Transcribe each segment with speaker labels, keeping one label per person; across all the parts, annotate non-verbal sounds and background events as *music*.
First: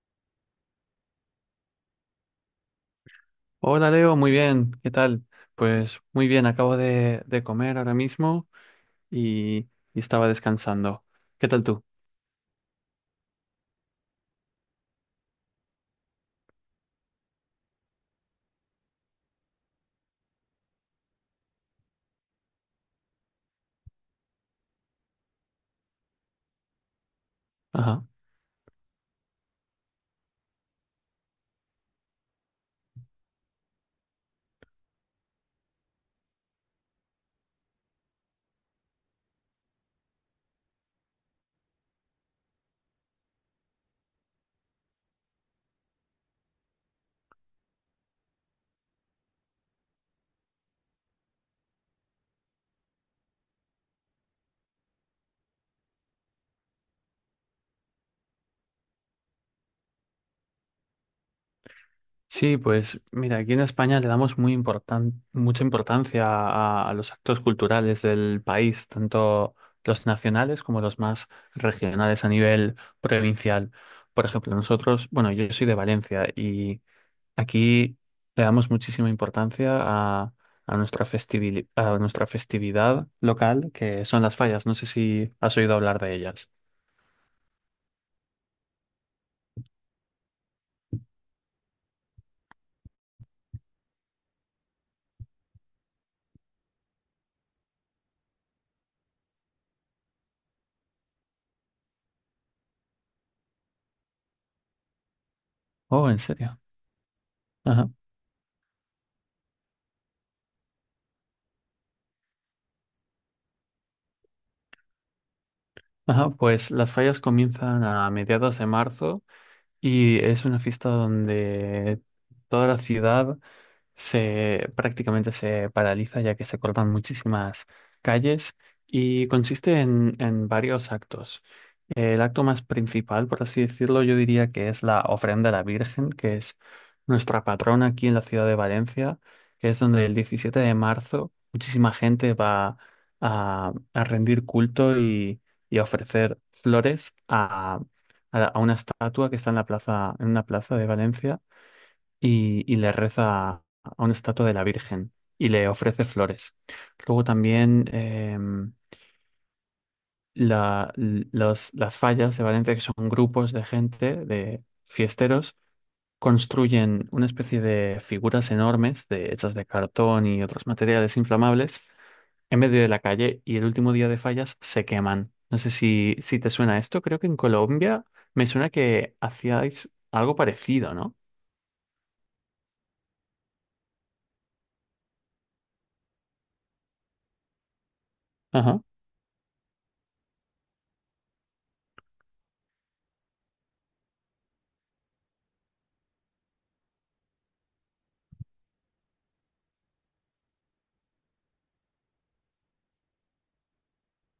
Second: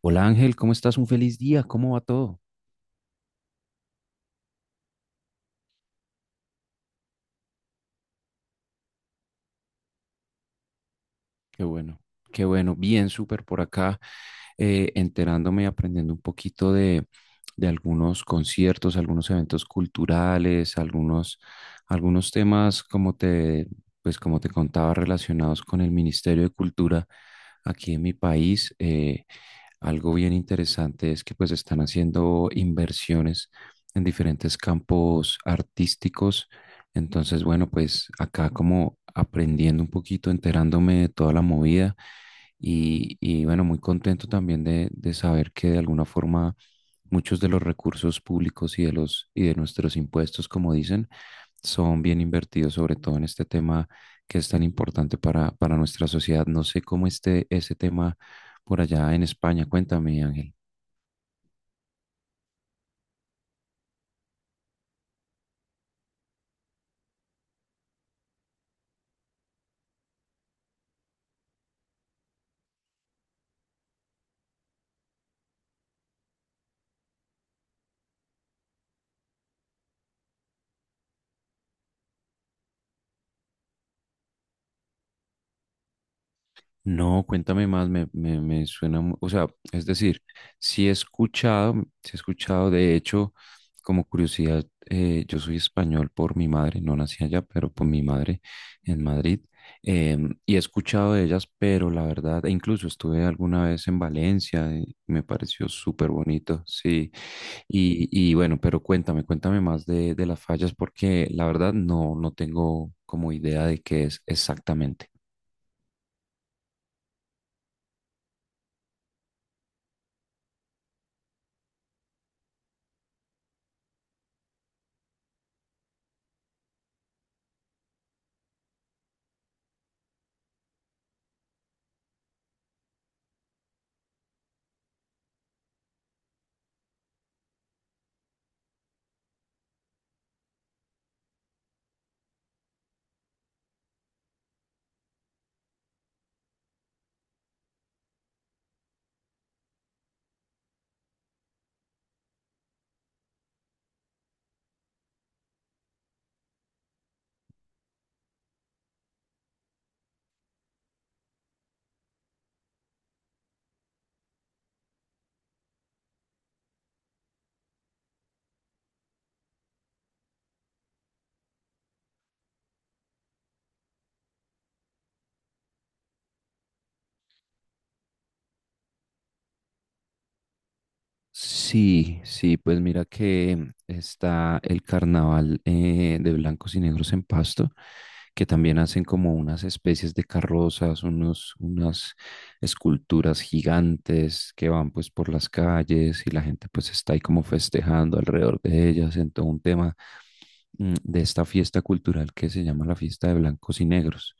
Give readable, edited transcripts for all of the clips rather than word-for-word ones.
Speaker 1: Hola Ángel, ¿cómo estás? Un feliz día, ¿cómo va todo?
Speaker 2: Hola Leo, muy bien, ¿qué tal? Pues muy bien, acabo de comer ahora mismo y estaba descansando. ¿Qué tal
Speaker 1: Qué
Speaker 2: tú?
Speaker 1: bueno, qué bueno, bien, súper por acá, enterándome y aprendiendo un poquito de algunos conciertos, algunos eventos culturales, algunos temas, pues como te contaba, relacionados con el Ministerio de Cultura aquí en
Speaker 2: Ajá.
Speaker 1: mi país. Algo bien interesante es que pues están haciendo inversiones en diferentes campos artísticos. Entonces, bueno, pues acá como aprendiendo un poquito, enterándome de toda la movida y bueno, muy contento también de saber que de alguna forma muchos de los recursos públicos y de los y de nuestros impuestos, como dicen, son bien invertidos, sobre todo en este tema que es tan importante para nuestra sociedad. No sé cómo esté ese tema por allá en España. Cuéntame, Ángel.
Speaker 2: Sí, pues mira, aquí en España le damos mucha importancia a los actos culturales del país, tanto los nacionales como los más regionales a nivel provincial. Por ejemplo, nosotros, bueno, yo soy de Valencia. Aquí le damos muchísima importancia a nuestra a nuestra festividad local, que son las fallas. ¿No sé si has oído hablar de ellas?
Speaker 1: No, cuéntame más, me suena, o sea, es decir, sí he escuchado, sí he escuchado, de hecho, como curiosidad, yo soy español por mi madre, no nací allá, pero por mi madre en Madrid, y he escuchado de ellas, pero la verdad, e incluso estuve alguna vez en Valencia, y me pareció
Speaker 2: Oh,
Speaker 1: súper
Speaker 2: ¿en serio?
Speaker 1: bonito, sí,
Speaker 2: Ajá.
Speaker 1: y bueno, pero cuéntame, cuéntame más de las fallas, porque la verdad no, no tengo como idea de qué es exactamente.
Speaker 2: Ajá, pues las fallas comienzan a mediados de marzo y es una fiesta donde toda la ciudad se prácticamente se paraliza, ya que se cortan muchísimas calles y consiste en varios actos. El acto más principal, por así decirlo, yo diría que es la ofrenda a la Virgen, que es nuestra patrona aquí en la ciudad de Valencia, que es donde el 17 de marzo muchísima gente va a rendir culto y a ofrecer flores a, a una estatua que está en la plaza, en una plaza de Valencia y le reza a una estatua de la Virgen y le ofrece flores. Luego también las fallas de Valencia, que son grupos de gente, de fiesteros, construyen una especie de figuras enormes de, hechas de cartón y otros materiales inflamables en medio de la calle, y el último día de fallas se queman. No sé si, si te suena esto, creo que en Colombia me suena que hacíais algo parecido, ¿no?
Speaker 1: Sí, sí, pues mira que está el carnaval de blancos y negros en Pasto, que también
Speaker 2: Ajá,
Speaker 1: hacen como unas especies de carrozas, unas esculturas gigantes que van pues por las calles y la gente pues está ahí como festejando alrededor de ellas en todo un tema de esta fiesta cultural que se llama la fiesta de blancos y negros.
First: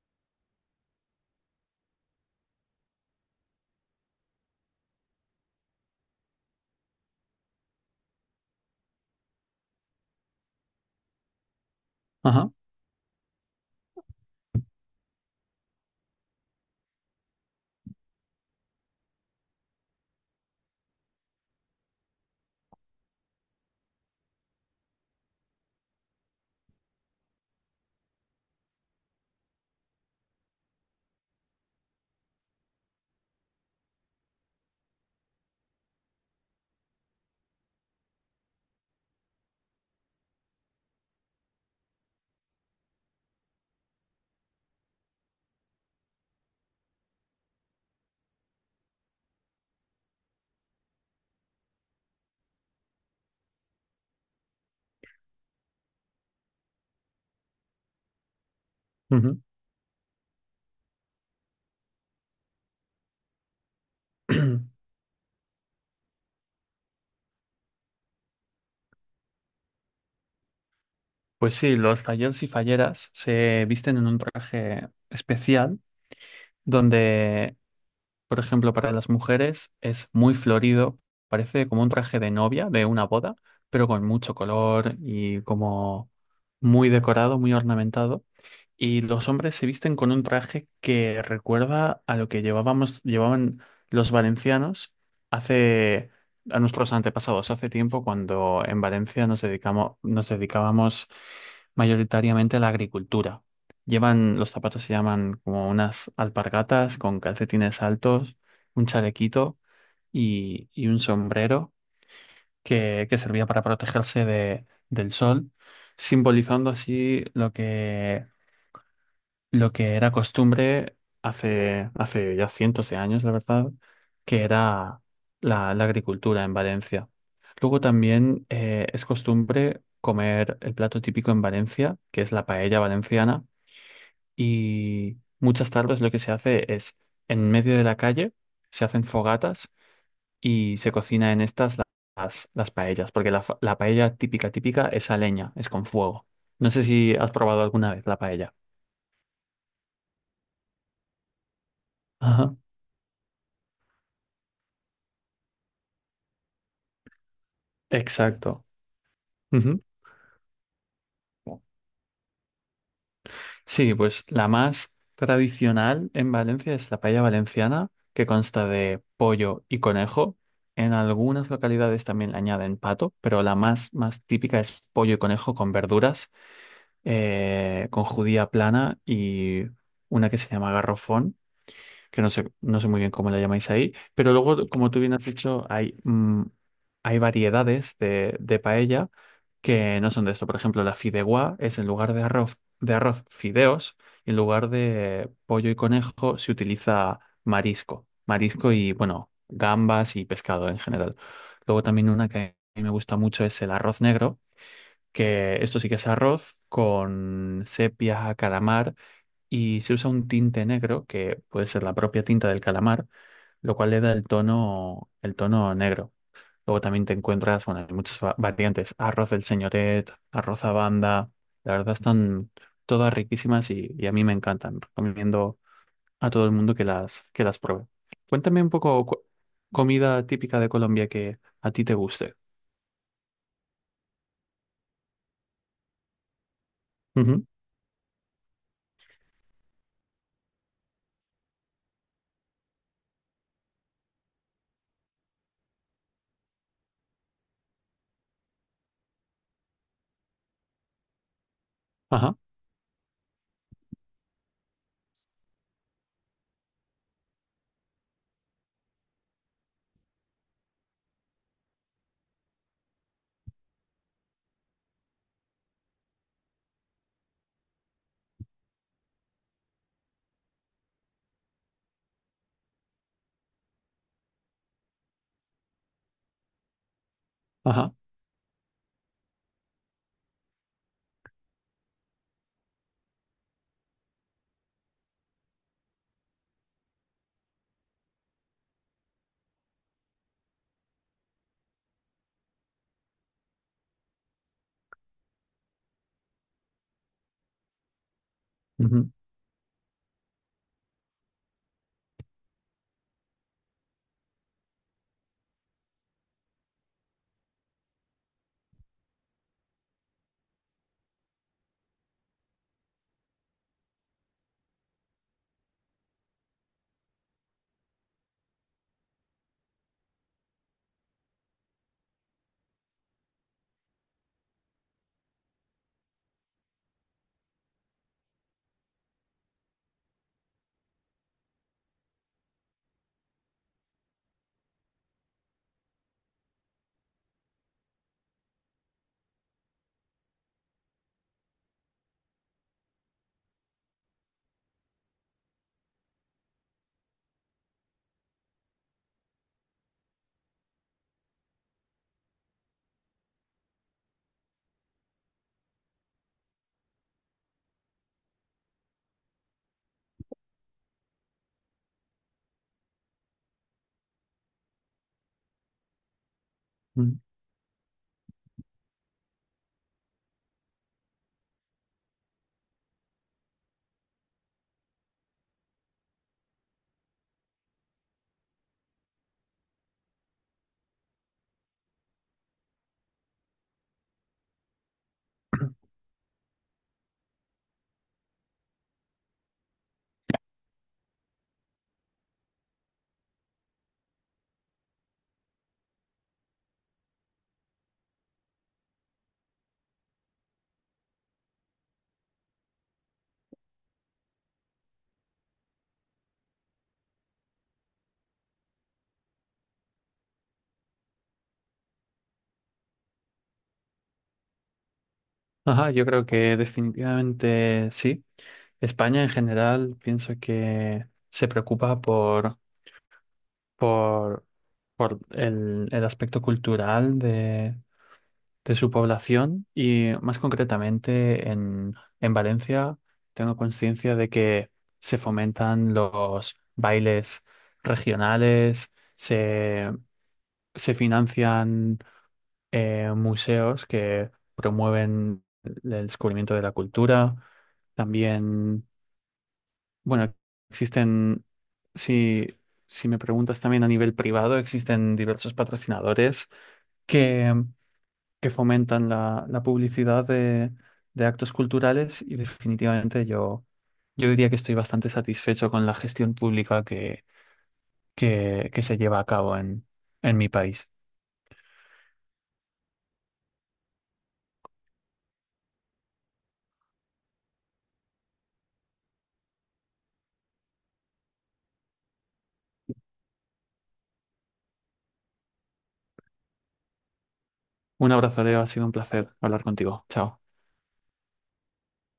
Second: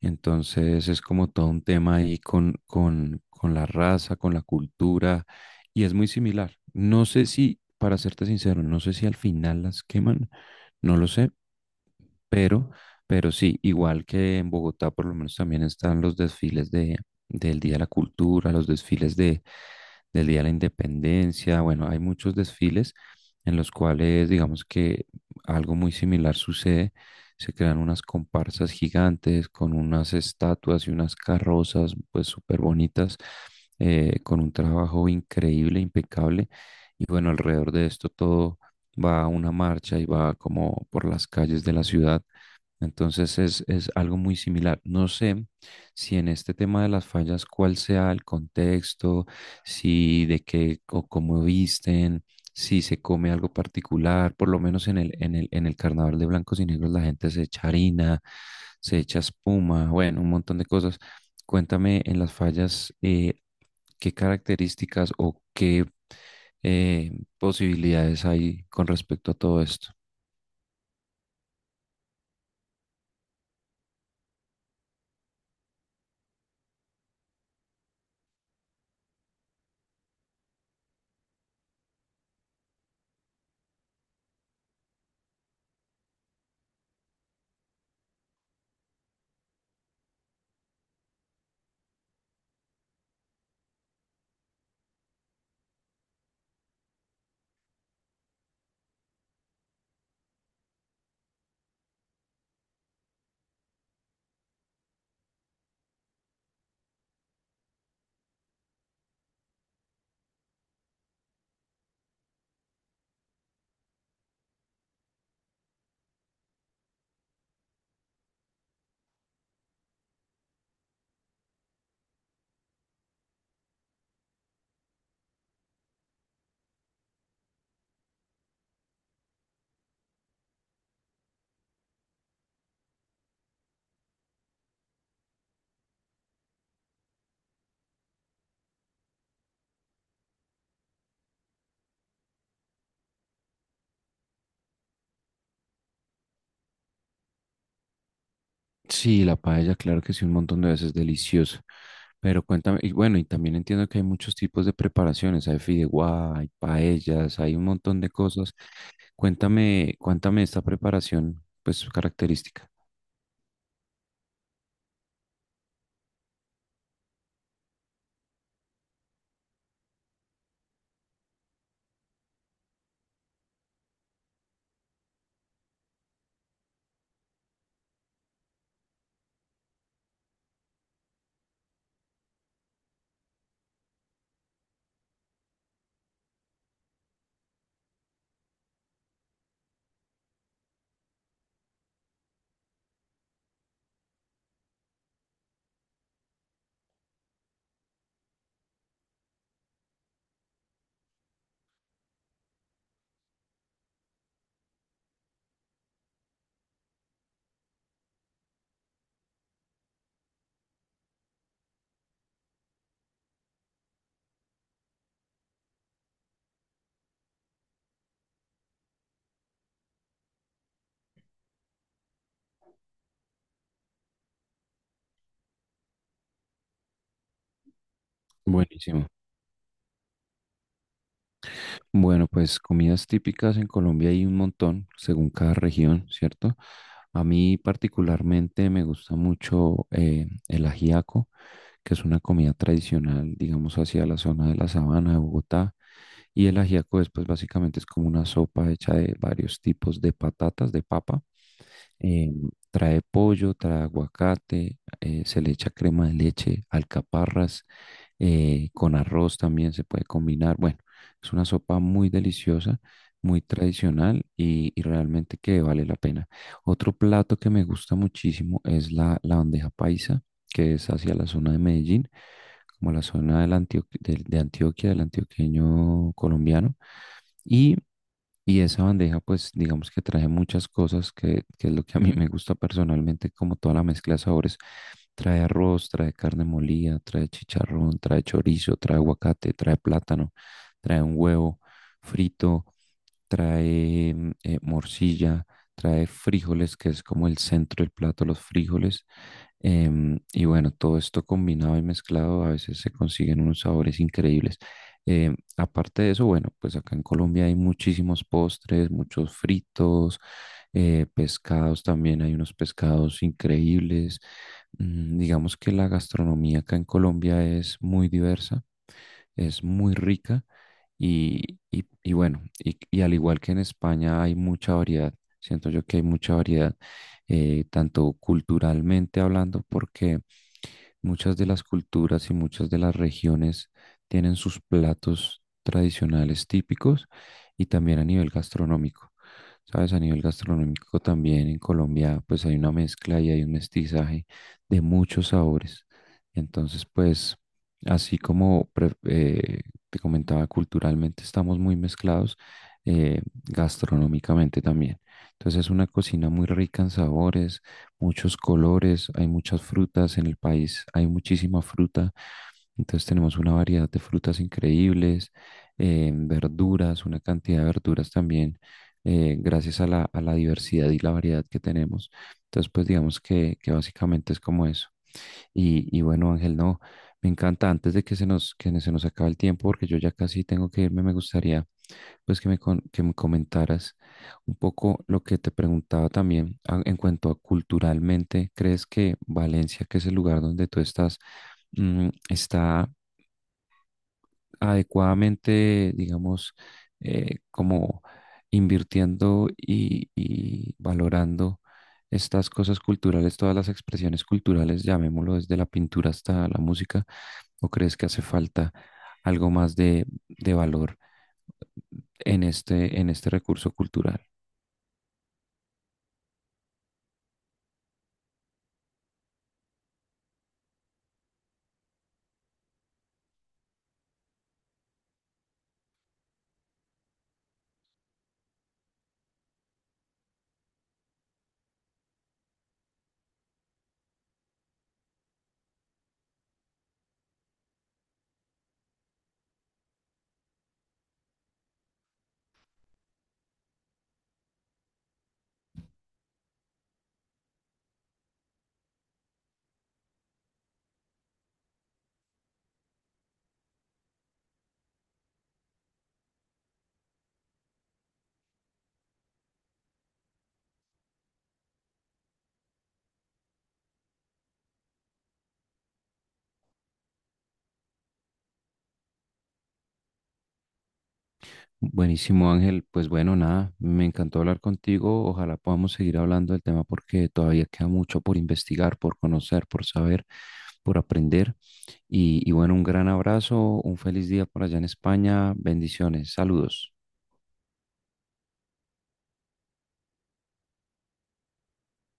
Speaker 1: Entonces es como todo un tema ahí con la raza, con la cultura, y es muy similar. No sé si, para serte sincero, no sé si al final las queman, no lo sé,
Speaker 2: ajá.
Speaker 1: pero, pero sí, igual que en Bogotá, por lo menos también están los desfiles del Día de la Cultura, los desfiles del Día de la Independencia. Bueno, hay muchos desfiles en los cuales, digamos que algo muy similar sucede. Se crean unas comparsas gigantes con unas estatuas y unas carrozas, pues súper bonitas, con un trabajo increíble, impecable. Y bueno, alrededor de esto todo va a una marcha y va como por las calles de la ciudad entonces es algo muy similar. No sé si en este tema de las fallas, cuál sea el contexto, si de qué o cómo visten, si se come algo particular, por lo menos en el carnaval de blancos y negros la gente se echa harina, se echa
Speaker 2: Ujú.
Speaker 1: espuma, bueno, un montón de cosas. Cuéntame en las fallas qué
Speaker 2: *clears throat*
Speaker 1: características o qué eh, posibilidades hay con respecto a todo esto.
Speaker 2: Pues sí, los falleros y falleras se visten en un traje especial donde, por ejemplo, para las mujeres es muy florido, parece como un traje de novia de una boda, pero con mucho color y como muy decorado, muy ornamentado. Y los hombres se visten con un traje que recuerda a lo que llevaban los valencianos hace, a nuestros antepasados, hace tiempo, cuando en Valencia nos dedicábamos mayoritariamente la agricultura. Llevan, los zapatos se llaman como unas alpargatas con calcetines altos, un chalequito y un sombrero que servía para protegerse del sol, simbolizando así lo que era costumbre hace, hace ya cientos de años, la verdad, que era la, la agricultura en Valencia. Luego también es costumbre comer el plato típico en Valencia, que es la paella valenciana, y muchas tardes lo que se hace es, en medio de la calle, se hacen fogatas y se cocina en las paellas, porque la, la paella típica, típica es a leña, es con fuego. No sé si has probado alguna vez la paella.
Speaker 1: Sí, la paella, claro que sí, un montón de veces deliciosa. Pero
Speaker 2: Ajá.
Speaker 1: cuéntame, y bueno, y también entiendo que hay muchos tipos de preparaciones, hay fideuá, hay paellas, hay un montón de cosas.
Speaker 2: Exacto. Ujú.
Speaker 1: Cuéntame, cuéntame esta preparación,
Speaker 2: ¿No?
Speaker 1: pues su característica.
Speaker 2: Sí, pues la más tradicional en Valencia es la paella valenciana, que consta de pollo y conejo. En algunas localidades también le añaden pato, pero la más, más típica es pollo y conejo con verduras, con judía plana y una que se llama garrofón, que no sé, no sé muy bien cómo la llamáis ahí. Pero luego, como tú bien has dicho, hay, hay variedades de paella que no son de esto. Por ejemplo, la fideuá es en lugar de arroz fideos, y en lugar de pollo y conejo se utiliza marisco, marisco y, bueno, gambas y pescado en general. Luego también una que a mí me gusta mucho es el arroz negro, que esto sí que es arroz con sepia, calamar, y se usa un tinte negro que puede ser la propia tinta del calamar, lo cual le da el tono negro. Luego también te encuentras, bueno, hay muchas variantes, arroz del señoret, arroz a banda, la verdad están todas riquísimas y a mí me encantan. Recomiendo a todo el mundo que las pruebe. Cuéntame un poco
Speaker 1: Buenísimo.
Speaker 2: comida típica de Colombia que a ti te
Speaker 1: Bueno,
Speaker 2: guste.
Speaker 1: pues comidas típicas en Colombia hay un montón, según cada región, ¿cierto? A
Speaker 2: Ujú.
Speaker 1: mí particularmente me gusta mucho el ajiaco, que es una comida tradicional, digamos, hacia la zona de la sabana de Bogotá. Y el ajiaco es, pues, básicamente es como una sopa hecha de varios tipos de patatas, de papa. Eh,
Speaker 2: Ajá,
Speaker 1: trae pollo, trae aguacate, se le echa crema de leche, alcaparras con arroz también se puede combinar. Bueno, es una sopa muy deliciosa, muy tradicional y realmente que vale la pena. Otro plato que me gusta muchísimo es la bandeja paisa, que es hacia la zona de Medellín, como la zona de Antioquia, del antioqueño colombiano. Y
Speaker 2: ajá,
Speaker 1: y esa bandeja, pues digamos que trae muchas cosas, que es lo que a mí me gusta personalmente, como toda la mezcla de sabores. Trae arroz, trae carne molida, trae chicharrón, trae chorizo, trae aguacate, trae plátano, trae un huevo frito, trae morcilla, trae frijoles, que es como el centro del plato, los frijoles.
Speaker 2: ujú,
Speaker 1: Y bueno, todo esto combinado y mezclado, a veces se consiguen unos sabores increíbles. Aparte de eso, bueno, pues acá en Colombia hay muchísimos postres, muchos fritos, pescados también, hay unos pescados increíbles. Mm, digamos que la gastronomía acá en Colombia es muy diversa, es muy rica y, y bueno, y al igual que en España hay mucha variedad, siento yo que hay mucha variedad, tanto culturalmente hablando, porque muchas de las culturas y muchas de las regiones tienen sus platos tradicionales típicos y también a nivel gastronómico. Sabes, a nivel gastronómico también en Colombia pues hay una mezcla y hay un mestizaje de muchos sabores. Entonces pues así como te comentaba culturalmente estamos muy mezclados, gastronómicamente también. Entonces es una cocina muy rica en sabores, muchos colores, hay muchas frutas en el país, hay muchísima fruta, entonces tenemos una variedad de frutas increíbles, verduras,
Speaker 2: ujú.
Speaker 1: una cantidad de verduras también, gracias a a la diversidad y la variedad que tenemos. Entonces, pues digamos que básicamente es como eso. Y bueno, Ángel, no, me encanta, antes de que que se nos acabe el tiempo, porque yo ya casi tengo que irme, me gustaría pues que me, que me comentaras un poco lo que te preguntaba también en cuanto a culturalmente, ¿crees que Valencia, que es el lugar donde tú estás, mm, está adecuadamente, digamos, como invirtiendo y valorando estas cosas culturales, todas las expresiones culturales, llamémoslo desde la pintura hasta la música, o crees que hace falta algo más de valor en este recurso cultural?
Speaker 2: Ajá, yo creo que definitivamente sí. España en general pienso que se preocupa por, por el aspecto cultural de su población, y más concretamente en Valencia tengo conciencia de que se fomentan los bailes regionales, se financian museos que promueven el descubrimiento de la cultura. También bueno, existen, si, si me preguntas también a nivel privado, existen diversos patrocinadores que, que fomentan la, la publicidad de actos culturales, y definitivamente yo, yo diría que estoy bastante satisfecho con la gestión pública que se lleva a cabo en mi país.
Speaker 1: Buenísimo, Ángel. Pues bueno, nada, me encantó hablar contigo. Ojalá podamos seguir hablando. Y bueno, un gran abrazo, un feliz día por allá en España, bendiciones, saludos.
Speaker 2: Un abrazo, Leo, ha sido un placer hablar contigo. Chao.